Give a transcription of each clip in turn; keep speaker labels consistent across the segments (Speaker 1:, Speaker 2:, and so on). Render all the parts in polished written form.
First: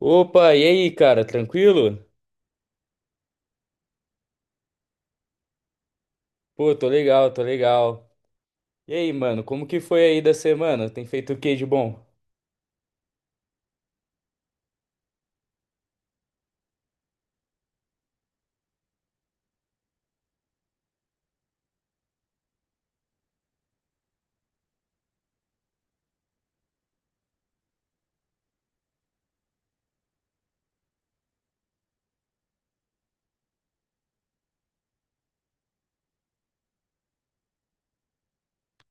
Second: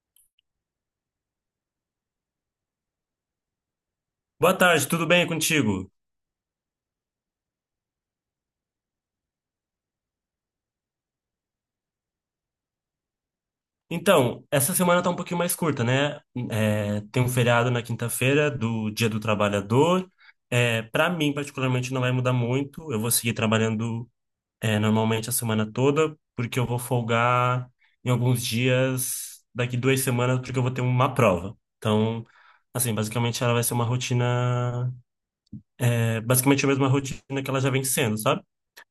Speaker 1: Opa, e aí, cara, tranquilo?
Speaker 2: Boa tarde, tudo bem contigo?
Speaker 1: Pô, tô legal. E aí, mano, como que foi aí da semana? Tem feito o que de bom?
Speaker 2: Então, essa semana tá um pouquinho mais curta, né? Tem um feriado na quinta-feira do Dia do Trabalhador. É, para mim, particularmente, não vai mudar muito. Eu vou seguir trabalhando, normalmente a semana toda, porque eu vou folgar em alguns dias, daqui duas semanas, porque eu vou ter uma prova. Então, assim, basicamente ela vai ser uma rotina, basicamente a mesma rotina que ela já vem sendo, sabe?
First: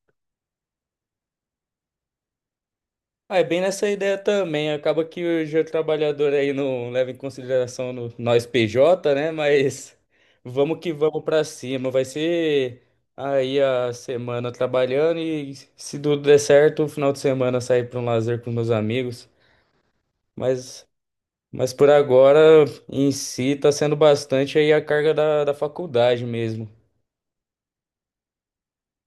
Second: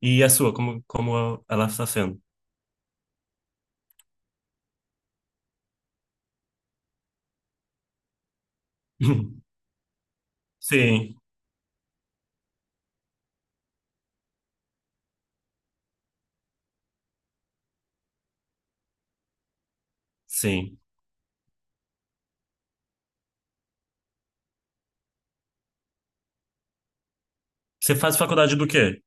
Speaker 2: E a sua, como ela está sendo?
Speaker 1: Ah, é bem nessa ideia também. Acaba que hoje o trabalhador aí não leva em consideração nós PJ, né? Mas vamos que
Speaker 2: Sim.
Speaker 1: vamos pra cima. Vai ser aí a semana trabalhando e, se tudo der certo, o final de semana sair pra um lazer com meus amigos.
Speaker 2: Sim.
Speaker 1: Mas mas por agora, em si, tá sendo bastante aí a carga da faculdade mesmo.
Speaker 2: Você faz faculdade do quê?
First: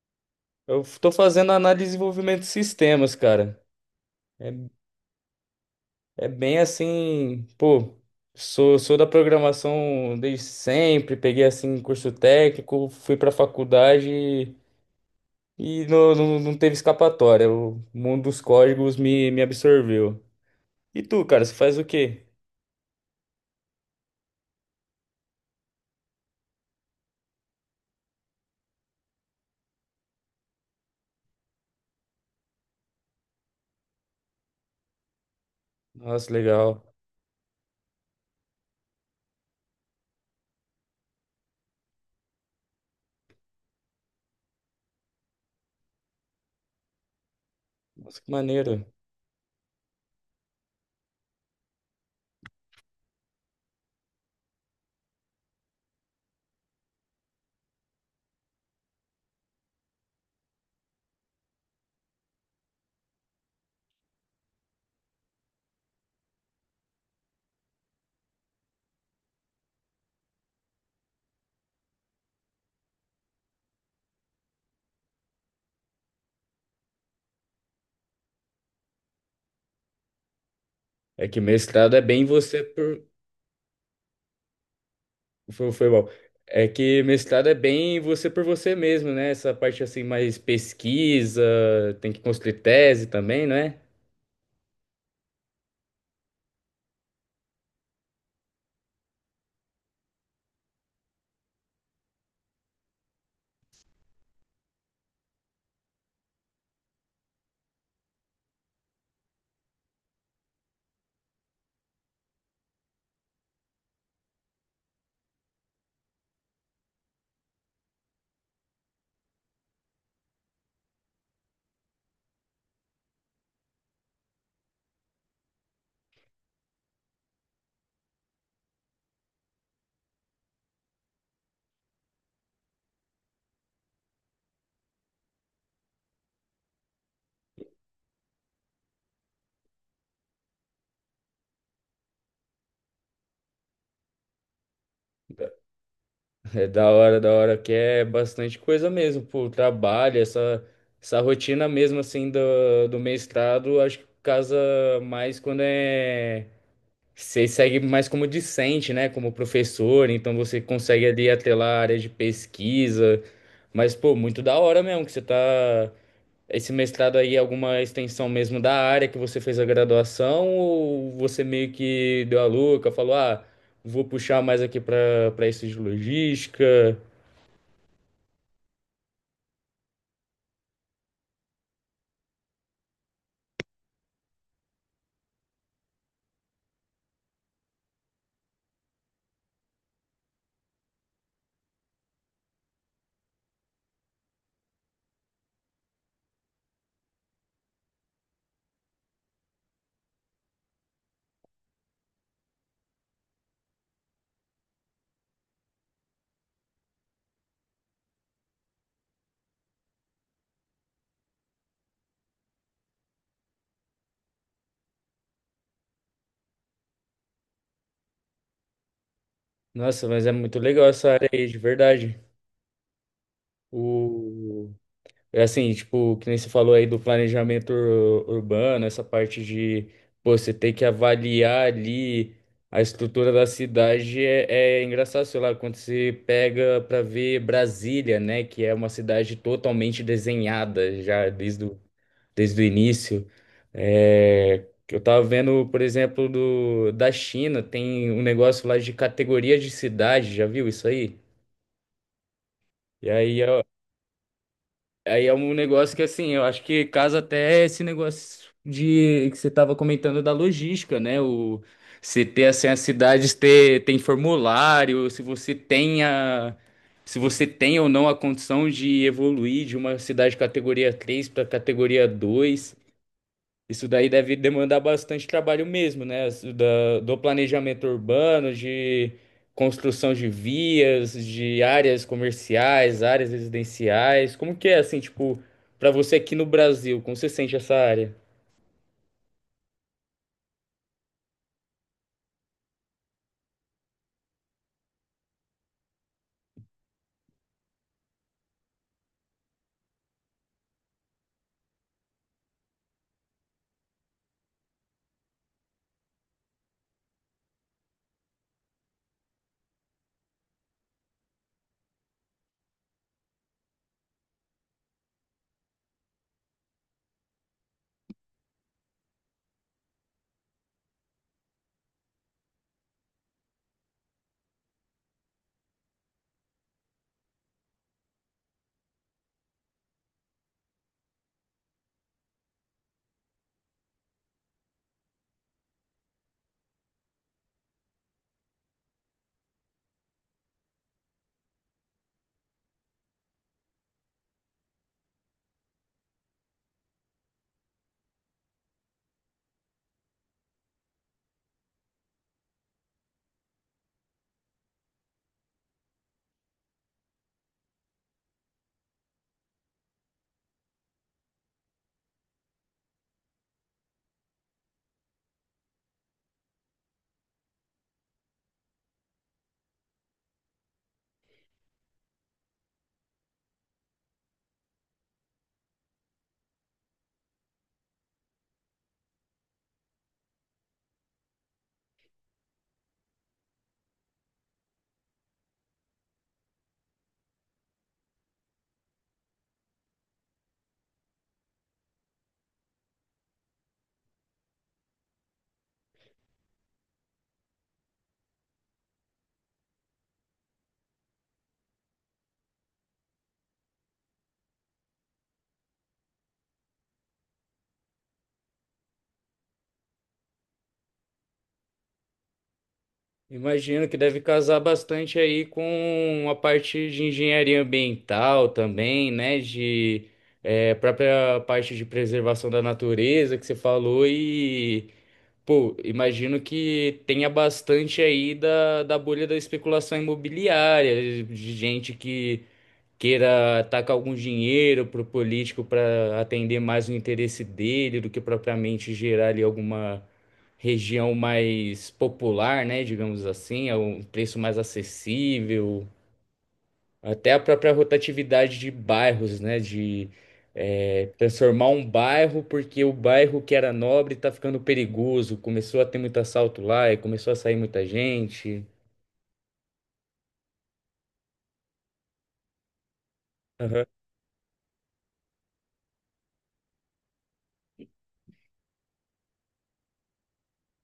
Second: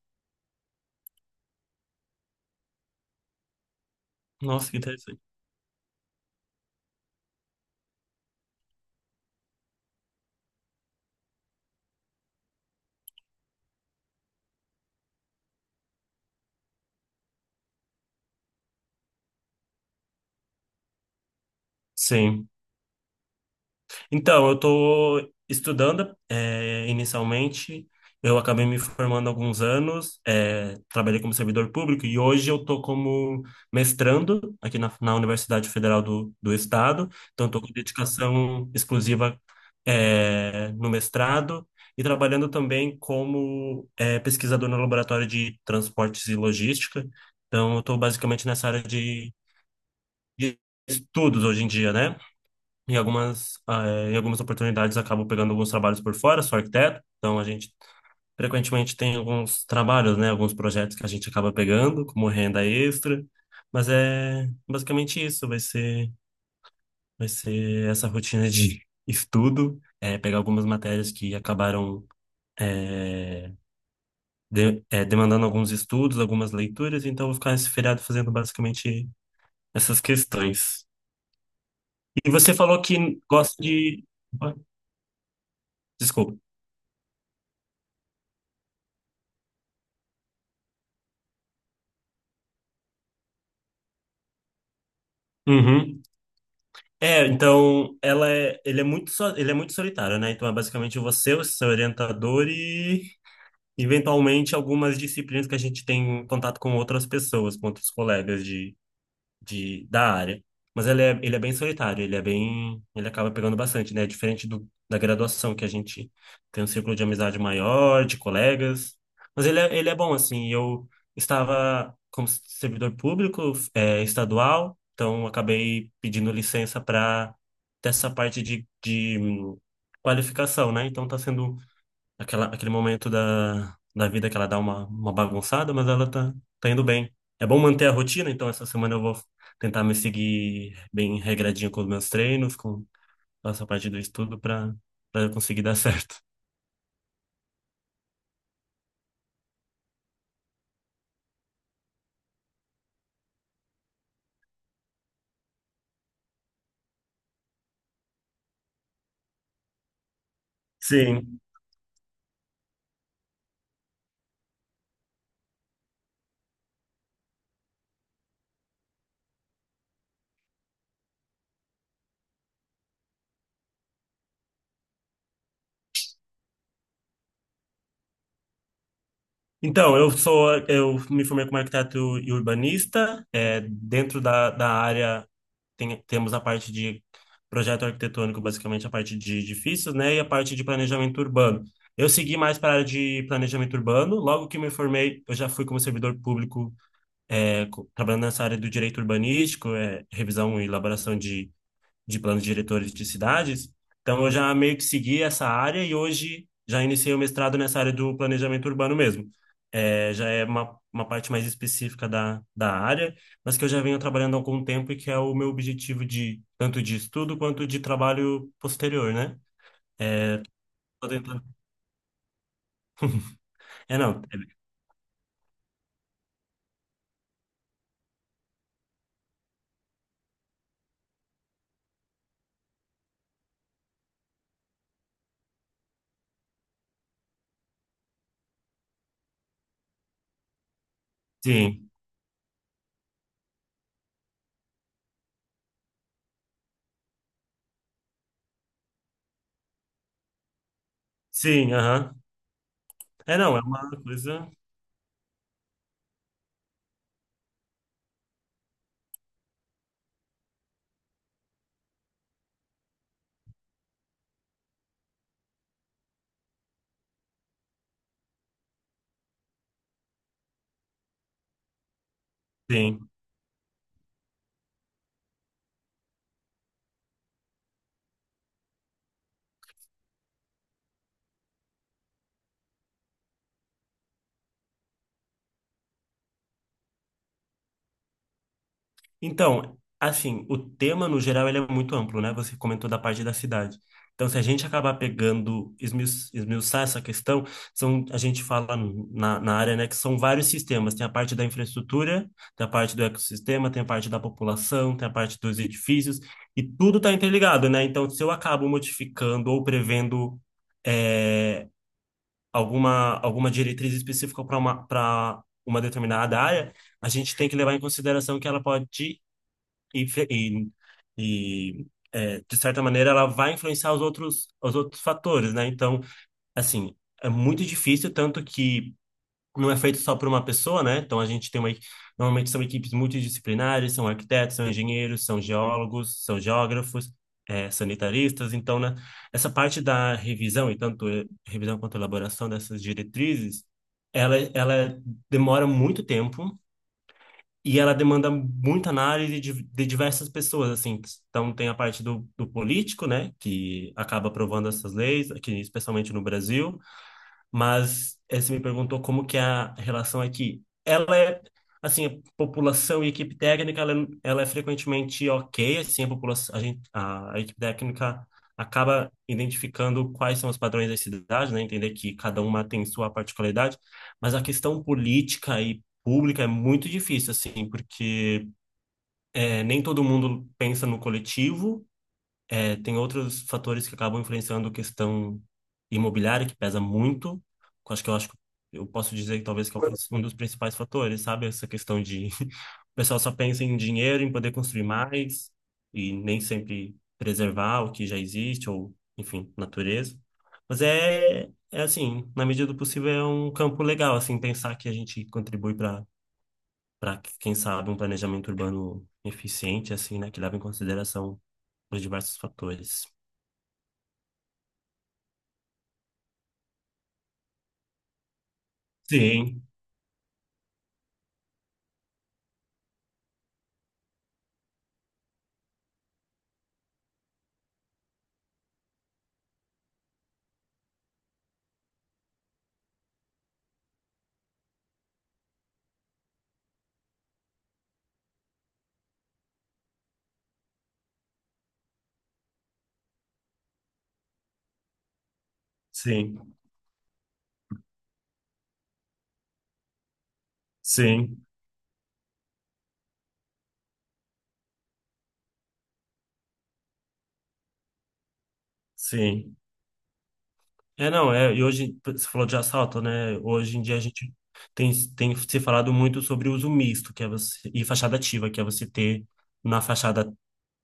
Speaker 1: Eu tô fazendo análise e desenvolvimento de sistemas, cara. É,
Speaker 2: Nossa, que interessante.
Speaker 1: É bem assim, pô, sou da programação desde sempre, peguei assim curso técnico, fui pra faculdade e não teve escapatória. O mundo dos códigos me absorveu. E tu, cara, você faz o quê?
Speaker 2: Sim. Então, eu estou estudando, inicialmente. Eu acabei me formando há alguns anos, trabalhei como servidor público e hoje eu estou como mestrando aqui na Universidade Federal
Speaker 1: Nossa,
Speaker 2: do
Speaker 1: legal.
Speaker 2: Estado. Então, estou com dedicação exclusiva, no mestrado e trabalhando também como, é, pesquisador no Laboratório de Transportes e Logística. Então, eu estou
Speaker 1: Nossa, que
Speaker 2: basicamente nessa área
Speaker 1: maneiro.
Speaker 2: de estudos hoje em dia, né? Em algumas, em algumas oportunidades acabo pegando alguns trabalhos por fora, sou arquiteto, então a gente frequentemente tem alguns trabalhos, né? Alguns projetos que a gente acaba pegando como renda extra, mas é basicamente isso, vai ser essa rotina de estudo, pegar algumas matérias que acabaram é, demandando alguns estudos, algumas leituras, então eu vou ficar esse feriado fazendo basicamente essas questões.
Speaker 1: É que mestrado é bem
Speaker 2: E você
Speaker 1: você
Speaker 2: falou
Speaker 1: por,
Speaker 2: que gosta de.
Speaker 1: Foi bom.
Speaker 2: Desculpa.
Speaker 1: É que mestrado é bem você por você mesmo, né? Essa parte assim, mais pesquisa, tem que construir tese também, né?
Speaker 2: Uhum. Ele é muito, ele é muito solitário, né? Então é basicamente você, o seu orientador e eventualmente algumas disciplinas que a gente tem contato com outras pessoas, com outros colegas da área. Mas ele é bem solitário, ele acaba pegando bastante, né? Diferente da graduação, que a gente tem um círculo de amizade maior, de colegas. Mas ele é bom, assim. Eu estava como servidor público, estadual, então acabei pedindo licença para dessa parte de qualificação, né? Então está sendo aquela, aquele momento da vida que ela dá uma bagunçada, mas ela tá, tá indo bem. É bom manter a rotina, então essa semana eu vou tentar me seguir bem regradinho com os meus treinos, com essa parte do estudo, para
Speaker 1: É
Speaker 2: conseguir dar certo.
Speaker 1: É da hora, que é bastante coisa mesmo, pô, trabalho, essa rotina mesmo, assim, do mestrado, acho que casa mais quando é... Você segue mais como discente, né, como professor, então você consegue ali
Speaker 2: Sim.
Speaker 1: atrelar a área de pesquisa, mas, pô, muito da hora mesmo, que você tá. Esse mestrado aí é alguma extensão mesmo da área que você fez a graduação, ou você meio que deu a louca, falou, ah, vou puxar mais aqui para isso de logística.
Speaker 2: Então, eu me formei como arquiteto e urbanista. É, dentro da área temos a parte de projeto arquitetônico, basicamente a parte de edifícios, né, e a parte de planejamento urbano. Eu segui mais para a área de planejamento urbano. Logo que me formei, eu já fui como servidor público, trabalhando nessa área do direito urbanístico, revisão e elaboração de planos diretores de cidades. Então, eu já meio que segui essa área e hoje já iniciei o mestrado nessa área do planejamento urbano mesmo. É, já é uma parte mais específica da área, mas que eu já venho trabalhando há algum tempo e que é o meu objetivo de tanto de estudo quanto de trabalho posterior, né?
Speaker 1: Nossa, mas é muito legal
Speaker 2: Tô
Speaker 1: essa área
Speaker 2: tentando-
Speaker 1: aí, de verdade.
Speaker 2: É, não. é-
Speaker 1: O... É assim, tipo, que nem você falou aí do planejamento urbano, essa parte de, pô, você tem que avaliar ali a estrutura da cidade, é, é engraçado, sei lá, quando você pega pra ver Brasília, né, que é uma cidade totalmente desenhada já desde o,
Speaker 2: Sim,
Speaker 1: desde o início. É, que eu tava vendo, por exemplo, da China, tem um negócio lá de categoria de cidade, já viu isso aí?
Speaker 2: sim, aham.
Speaker 1: E
Speaker 2: É,
Speaker 1: aí
Speaker 2: não, é
Speaker 1: é
Speaker 2: uma coisa...
Speaker 1: Aí é um negócio que, assim, eu acho que casa até esse negócio de que você estava comentando da logística, né? O, se ter, assim, as cidades ter, tem formulário, se você tem a, se você tem ou não a condição de evoluir de uma cidade categoria 3 para categoria dois,
Speaker 2: Sim.
Speaker 1: isso daí deve demandar bastante trabalho mesmo, né? Do planejamento urbano, de construção de vias, de áreas comerciais, áreas residenciais. Como que é assim, tipo, para você aqui no Brasil, como você sente essa área?
Speaker 2: Então, assim, o tema no geral ele é muito amplo, né? Você comentou da parte da cidade. Então, se a gente acabar pegando, esmiuçar essa questão, a gente fala na área, né, que são vários sistemas. Tem a parte da infraestrutura, tem a parte do ecossistema, tem a parte da população, tem a parte dos edifícios, e tudo está interligado, né? Então, se eu acabo modificando ou prevendo é, alguma, alguma diretriz específica para uma determinada área, a gente tem que levar em consideração que ela pode e, fe- e, e, de certa maneira ela vai influenciar os outros fatores, né? Então, assim, é muito difícil, tanto que não é feito só por uma pessoa, né? Então a gente tem uma, normalmente são equipes multidisciplinares, são arquitetos, são engenheiros, são geólogos, são geógrafos, sanitaristas, então, né? Essa parte da revisão e tanto revisão quanto elaboração dessas diretrizes ela, ela demora muito tempo, e ela demanda muita análise de diversas pessoas, assim. Então, tem a parte do político, né, que acaba aprovando essas leis, aqui, especialmente no Brasil. Mas você me perguntou como que é a relação aqui. Ela é, assim, a população e equipe técnica, ela é frequentemente ok, assim, a população, a equipe técnica acaba identificando quais são os padrões das cidades, né? Entender que cada uma tem sua particularidade, mas a questão política e pública é muito difícil, assim, porque nem todo mundo pensa no coletivo, tem outros fatores que acabam influenciando a questão imobiliária, que pesa muito. Que eu Acho que eu acho que eu posso dizer que talvez que é um dos principais fatores, sabe? Essa questão de o pessoal só pensa em dinheiro, em poder construir mais, e nem sempre preservar o que já existe, ou, enfim, natureza. Mas é, é assim, na medida do possível, é um campo legal, assim, pensar que a gente contribui para, quem sabe, um planejamento urbano eficiente, assim, né? Que leva em consideração os diversos fatores.
Speaker 1: Imagino que deve casar bastante aí com a parte de engenharia ambiental também, né?
Speaker 2: Sim,
Speaker 1: De própria parte de preservação da natureza que você falou. E pô, imagino que tenha bastante aí da bolha da especulação imobiliária, de gente que queira tacar algum dinheiro pro político para atender mais o interesse dele do que propriamente gerar ali alguma região mais popular, né? Digamos assim, a um preço mais acessível.
Speaker 2: sim,
Speaker 1: Até a própria rotatividade de bairros, né? De
Speaker 2: sim,
Speaker 1: transformar um bairro porque o bairro que era nobre tá ficando perigoso. Começou a ter muito assalto lá e começou a sair muita gente.
Speaker 2: sim. É, não, é, e hoje, você falou de assalto, né? Hoje em
Speaker 1: Aham,
Speaker 2: dia a gente tem, tem se falado muito sobre o uso misto, que é você, e fachada ativa, que é você ter na fachada,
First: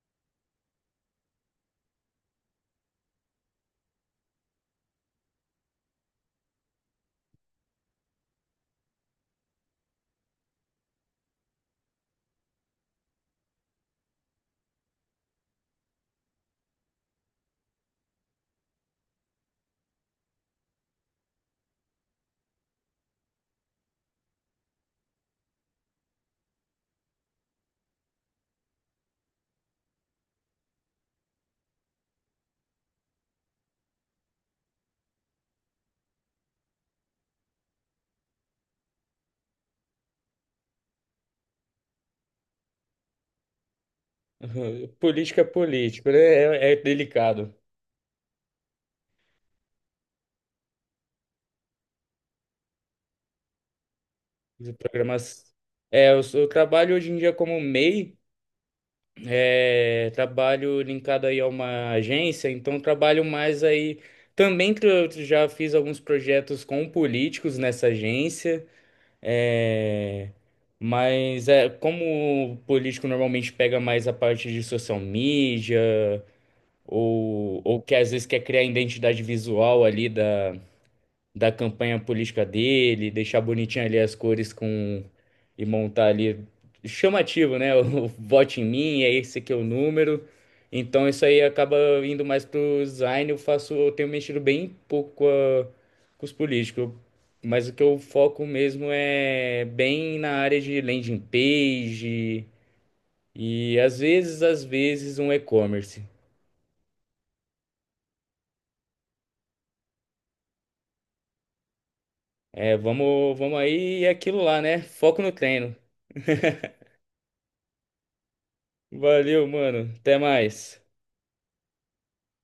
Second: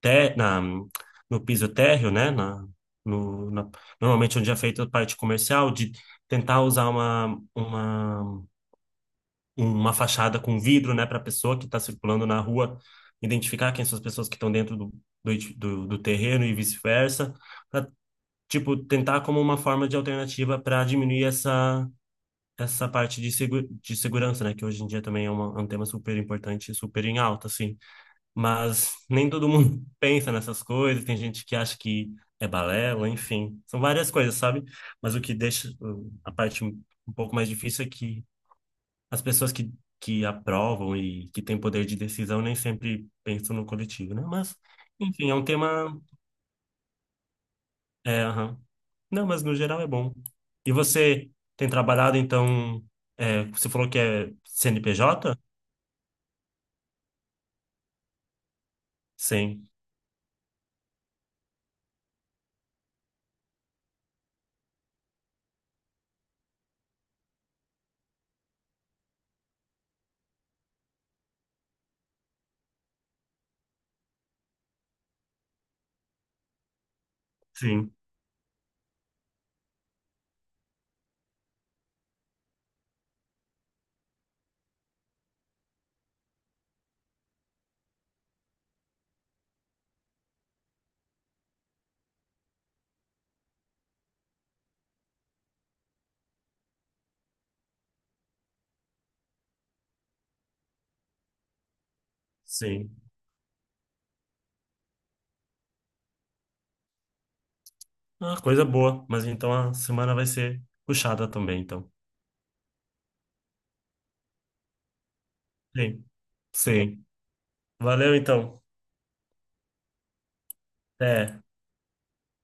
Speaker 2: no piso térreo, né? Na, no, na- Normalmente onde é feita a parte comercial, de tentar usar uma fachada com vidro, né, para a pessoa que está circulando na rua, identificar quem são as pessoas que estão dentro do do terreno e vice-versa tipo, tentar como uma forma de alternativa para diminuir essa parte de, segurança, né? Que hoje em dia também é, é um tema super importante, e super em alta, assim. Mas nem todo mundo pensa nessas coisas, tem gente que acha que é balela, enfim. São várias coisas, sabe? Mas o que deixa a parte um pouco mais difícil é que as pessoas que aprovam e que têm poder de decisão nem sempre pensam no coletivo, né? Mas,
Speaker 1: aham.
Speaker 2: enfim, é um
Speaker 1: Política é
Speaker 2: tema
Speaker 1: político, né? É, é delicado.
Speaker 2: é, aham. Não, mas no geral é bom. E você tem trabalhado, então, você falou que é CNPJ?
Speaker 1: Programas. É, eu trabalho hoje em dia como MEI,
Speaker 2: Sim,
Speaker 1: é, trabalho linkado aí a uma agência, então trabalho mais aí. Também já fiz alguns projetos com políticos nessa agência. É, mas é como o político normalmente pega mais a parte de social media ou
Speaker 2: sim,
Speaker 1: que às vezes quer criar identidade visual ali da campanha política dele, deixar bonitinho ali as cores com, e montar ali chamativo, né? O vote em mim, é, esse aqui é o número. Então isso aí acaba indo mais pro design, eu faço, eu tenho mexido bem pouco com os políticos. Mas o que eu foco mesmo é bem na área de landing page
Speaker 2: sim.
Speaker 1: e às vezes um e-commerce.
Speaker 2: Ah, coisa boa. Mas então a semana vai ser puxada também, então.
Speaker 1: É, vamos aí, e é aquilo lá, né? Foco no treino.
Speaker 2: Sim, sim. Valeu, então.
Speaker 1: Valeu, mano. Até mais.
Speaker 2: Até.